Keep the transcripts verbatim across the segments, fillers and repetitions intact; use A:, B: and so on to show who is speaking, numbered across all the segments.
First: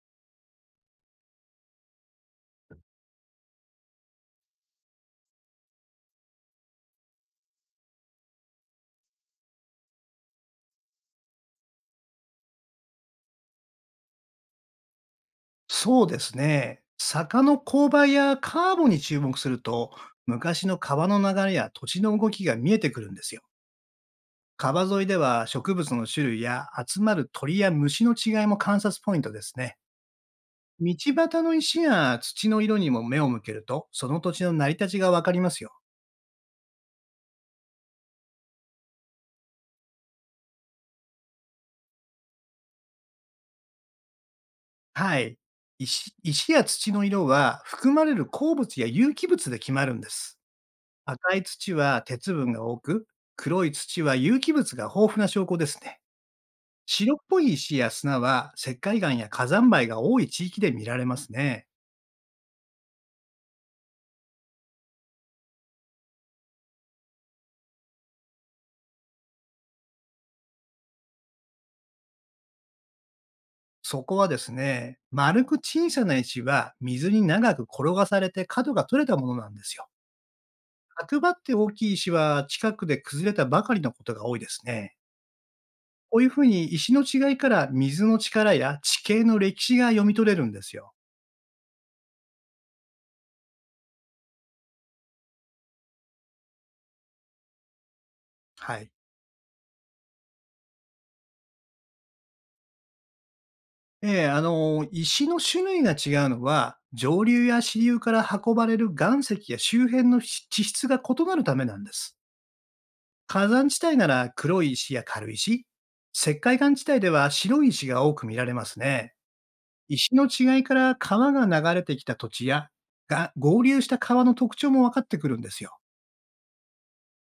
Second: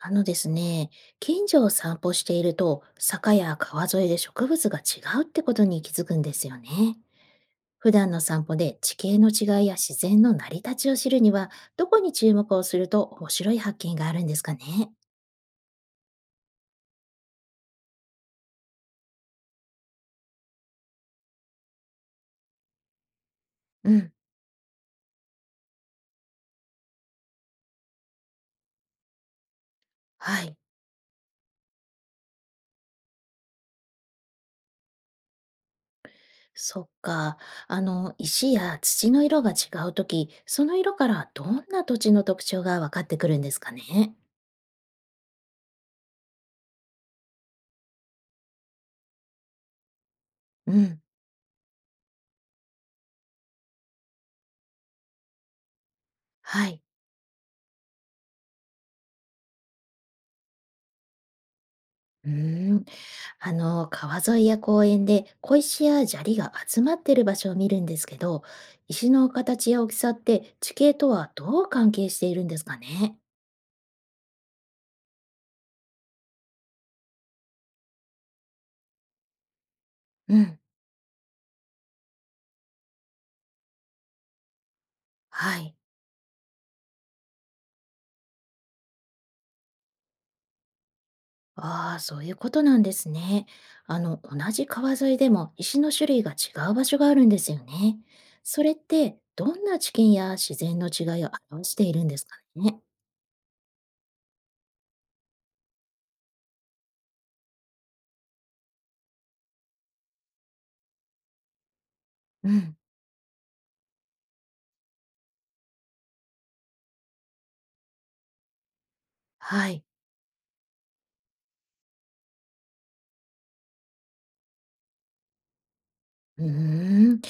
A: あのですね、近所を散歩していると、坂や川沿いで植物が違うってことに気づくんですよね。普段の散歩で地形の違いや自然の成り立ちを知るには、どこに注目をすると面白い発見があるんですかね。
B: そうですね。坂の勾配やカーブに注目すると、昔の川の流れや土地の動きが見えてくるんですよ。
A: うん。
B: 川沿いでは植物の種類や集まる鳥や虫の違いも観察ポイントですね。
A: はい。
B: 道端の石や土の色にも目を向けると、その土地の成り立ちがわかりますよ。
A: そっか。あの、石や土の色が違うとき、その色からどんな土地の特徴が分かってくるんですかね。
B: はい。石石や土の色は含まれる鉱物や有機物で決まるんです。
A: うん。
B: 赤い土は鉄分が多く、黒い土は有機物が豊富な証拠ですね。
A: はい。
B: 白っぽい石や砂は石灰岩や火山灰が多い地域で見られますね。
A: うーんあの、川沿いや公園で小石や砂利が集まってる場所を見るんですけど、石の形や大きさって地形とはどう関係しているんですかね？
B: そこはですね、丸く小さな石は水に長く転がされて角が取れたものなんですよ。
A: うん。
B: 角張って大きい石は近くで崩れたばかりのことが多いですね。
A: はい。
B: こういうふうに石の違いから水の力や地形の歴史が読み取れるんですよ。
A: ああ、そういうことなんですね。あの、同じ川沿いでも石の種類が違う場所があるんですよね。それっ
B: はい。
A: てどんな地形や自然の違いを表しているんですかね？
B: ええ、あの、石の種類が違うのは、上流や支流から運ばれる岩石や周辺の地質が異なるためなんです。
A: うん。
B: 火山地帯なら黒い石や軽石、石灰岩地帯では白い石が多く見られますね。
A: はい。
B: 石の違いから川が流れてきた土地やが合流した川の特徴も分かってくるんですよ。
A: うーん。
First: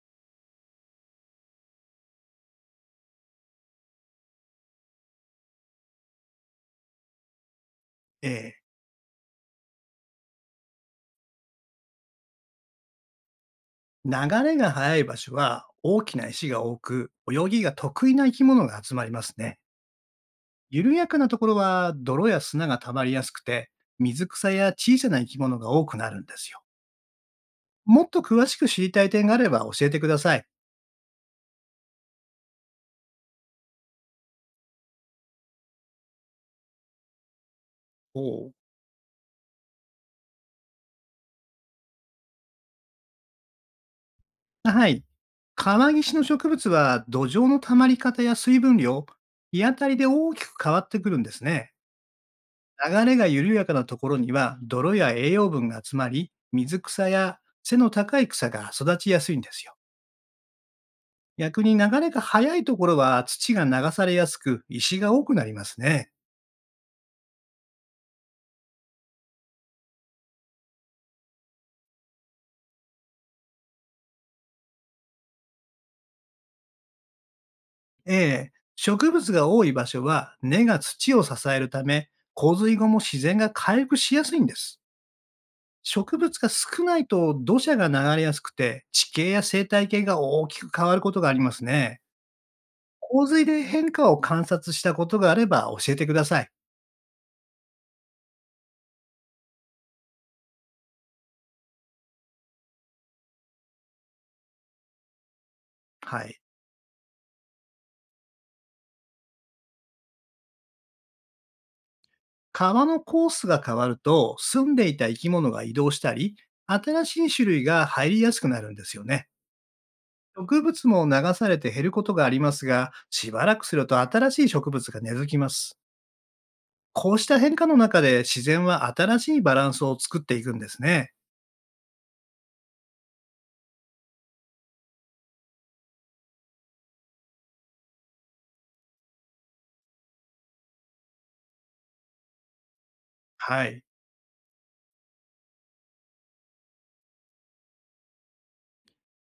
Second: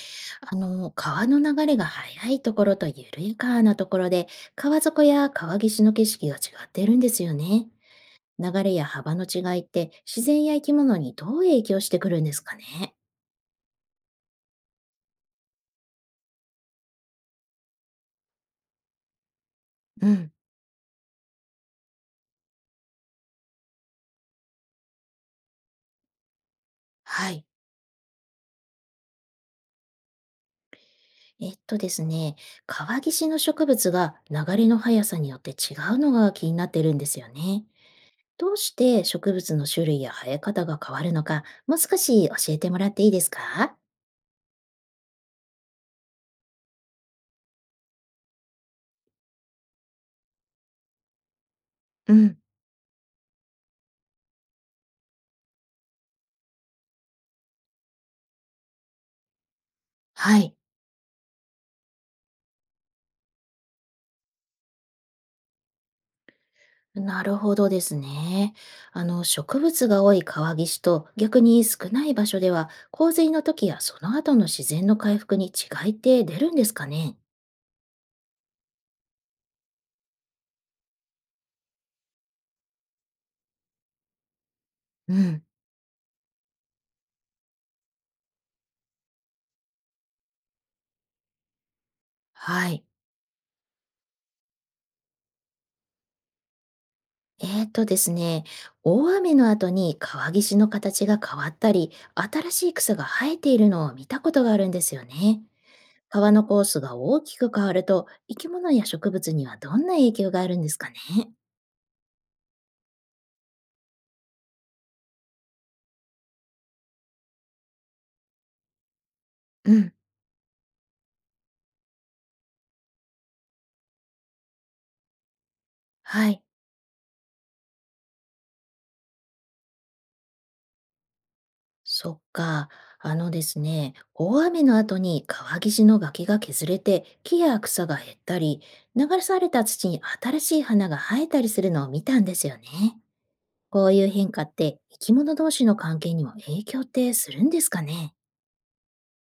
A: あの、川の流れが速いところと緩やかなところで、川底や川岸の景色が違っているんですよね。
B: え
A: 流
B: え。
A: れや幅の違いって自然や生き物にどう影響してくるんですかね。
B: 流れが速い場所は大きな石が多く、泳ぎが得意な生き物が集まりますね。
A: うん。
B: 緩やかなところは泥や砂が溜まりやすくて、水草や小さな生き物が多くなるんですよ。
A: はい。
B: もっと詳しく知りたい点があれば教えてください。
A: えっとですね、川岸の植物が流れの速さによって違うのが気になってるんですよね。
B: おう。
A: どうして植物の種類や生え方が変わるのか、もう少し教えてもらっていいですか？
B: はい。川岸の植物は土壌の溜まり方や水分量、日当たりで大きく変わってくるんですね。
A: うん。
B: 流れが緩やかなところには泥や栄養分が集まり、水草や背の高い草が育ちやすいんですよ。
A: はい。
B: 逆に流れが速いところは土が流されやすく石が多くなりますね。
A: なるほどですね。あの、植物が多い川岸と逆に少ない場所では、洪水の時やその後の自然の回復に違いって出るんですかね？
B: ええ。植物が多い場所は根が土を支えるため、洪水後も自然が回復しやすいんです。
A: うん。
B: 植物が少ないと土砂が流れやすくて、地形や生態系が大きく変わることがありますね。
A: はい。
B: 洪水で変化を観察したことがあれば教えてください。
A: えーとですね、大雨の後に川岸の形が変わったり、新しい草が生えているのを見たことがあるんですよね。
B: は
A: 川
B: い。
A: のコースが大きく変わると、生き物や植物にはどんな影響があるんですかね？
B: 川のコースが変わると、住んでいた生き物が移動したり、新しい種類が入りやすくなるんですよね。
A: うん。
B: 植物も流されて減ることがありますが、しばらくすると新しい植物が根付きます。
A: はい。
B: こうした変化の中で自然は新しいバランスを作っていくんですね。
A: そっか。あのですね、大雨の後に川岸の崖が削れて木や草が減ったり、流された土に新しい花が生えたりするのを見たんですよね。
B: はい。
A: こういう変化って生き物同士の関係にも影響ってするんですかね？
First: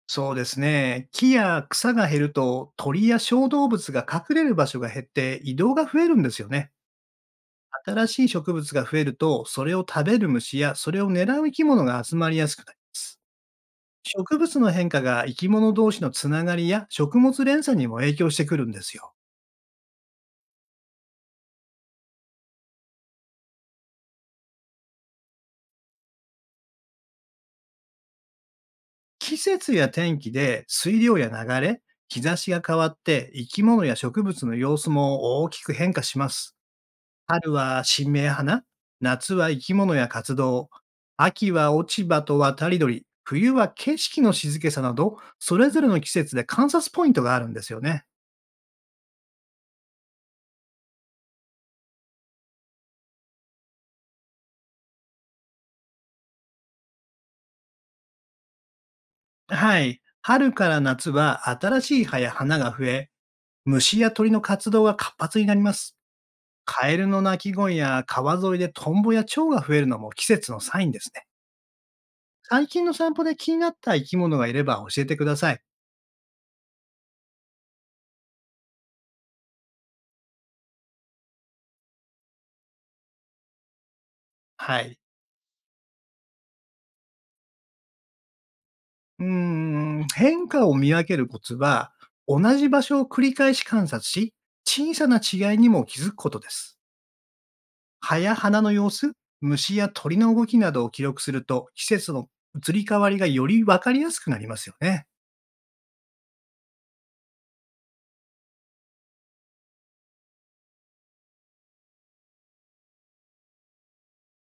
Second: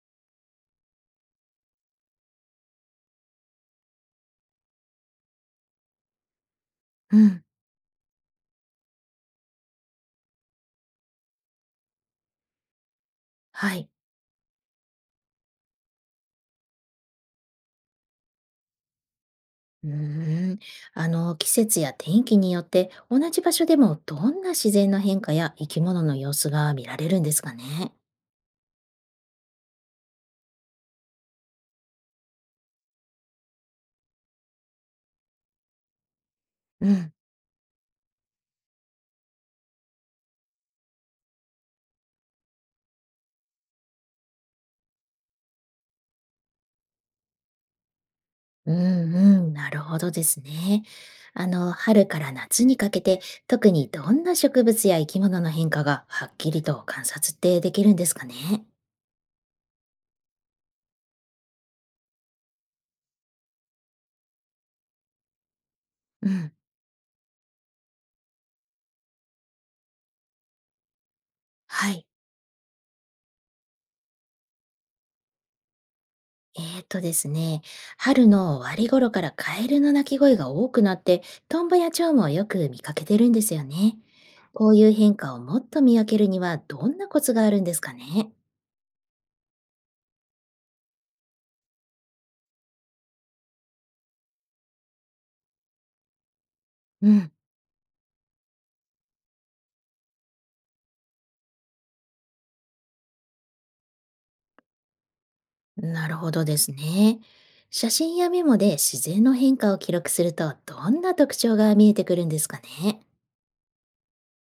B: そうですね。木や草が減ると鳥や小動物が隠れる場所が減って移動が増えるんですよね。
A: うん。
B: 新しい植物が増えると、それを食べる虫やそれを狙う生き物が集まりやすくなり、
A: はい。
B: 植物の変化が生き物同士のつながりや食物連鎖にも影響してくるんですよ。
A: うーん。あの、季節や天気によって同じ場所でもどんな自然の変化や生き物の様子が見られるんですかね？
B: 季節や天気で水量や流れ、日差しが変わって生き物や植物の様子も大きく変化します。
A: うん。
B: 春は新芽や花、夏は生き物や活動、秋は落ち葉と渡り鳥、冬は景色の静けさなど、それぞれの季節で観察ポイントがあるんですよね。
A: うんうん、なるほどですね。あの、春から夏にかけて、特にどんな植物や生き物の変化がはっきりと観察ってできるんですかね。
B: はい。春から夏は新しい葉や花が増え、虫や鳥の活動が活発になります。
A: うん。
B: カエルの鳴き声や川沿いでトンボや蝶が増えるのも季節のサインですね。
A: はい。
B: 最近の散歩で気になった生き物がいれば教えてください。
A: えーとですね、春の終わり頃からカエルの鳴き声が多くなって、トンボや蝶もよく見かけてるんですよね。こう
B: は
A: いう
B: い。
A: 変化をもっと見分けるには、どんなコツがあるんですかね。
B: うーん、変化を見分けるコツは、同じ場所を繰り返し観察し、小さな違いにも気づくことです。
A: うん。
B: 葉や花の様子、虫や鳥の動きなどを記録すると、季節の移り変わりがより分かりやすくなりますよね。
A: なるほどですね。写真やメモで自然の変化を記録するとどんな特徴が見えてくるんですかね？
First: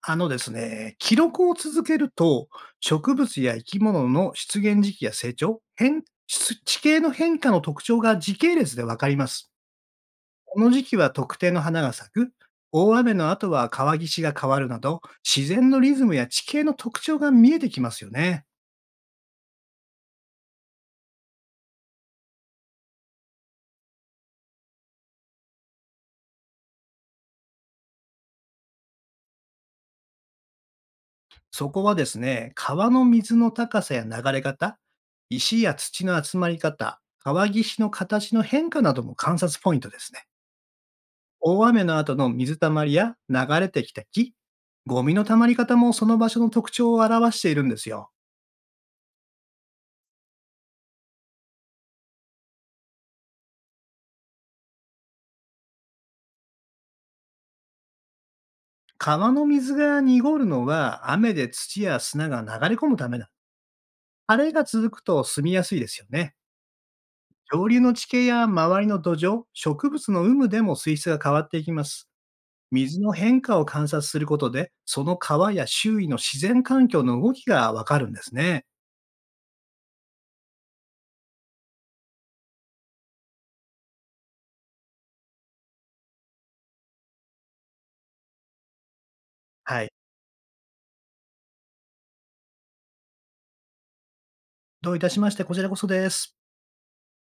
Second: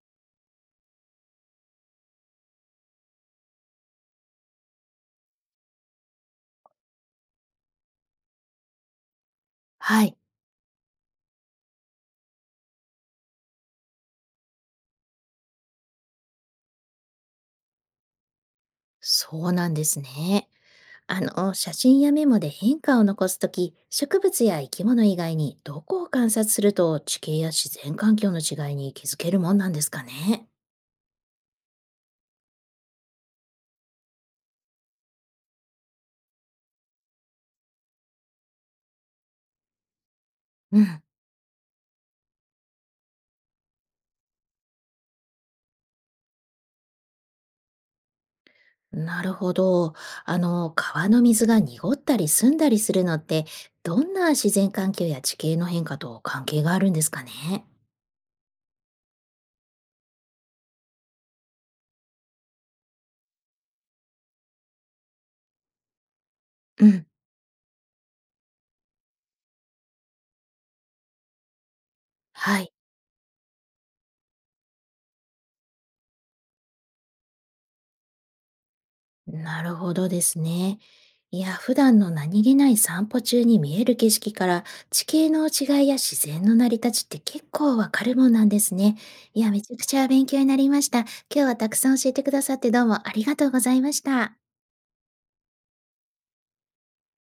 B: あのですね、記録を続けると、植物や生き物の出現時期や成長、変地形の変化の特徴が時系列で分かります。
A: はい。
B: この時期は特定の花が咲く、大雨の後は川岸が変わるなど、自然のリズムや地形の特徴が見えてきますよね。
A: そうなんですね。あの、写真やメモで変化を残すとき、植物や生き物以外にどこを観察すると地形や自然環境の違いに気づけるもんなんですかね？
B: そこはですね、川の水の高さや流れ方、石や土の集まり方、川岸の形の変化なども観察ポイントですね。
A: うん。
B: 大雨の後の水たまりや流れてきた木、ゴミのたまり方もその場所の特徴を表しているんですよ。
A: なるほど。あの、川の水が濁ったり澄んだりするのって、どんな自然環境や地形の変化と関係があるんですかね？
B: 川の水が濁るのは雨で土や砂が流れ込むためなんです。あれが続くと住みやすいですよね。
A: うん。
B: 上流の地形や周りの土壌、植物の有無でも水質が変わっていきます。
A: はい、
B: 水の変化を観察することで、その川や周囲の自然環境の動きがわかるんですね。
A: なるほどですね。いや、普段の何気ない散歩中に見える景色から地形の違いや自然の成り立ちって結構わかるもんなんですね。いや、めちゃ
B: は
A: く
B: い。
A: ちゃ勉強になりました。今日はたくさん教えてくださってどうもありがとうございました。
B: どういたしまして、こちらこそです。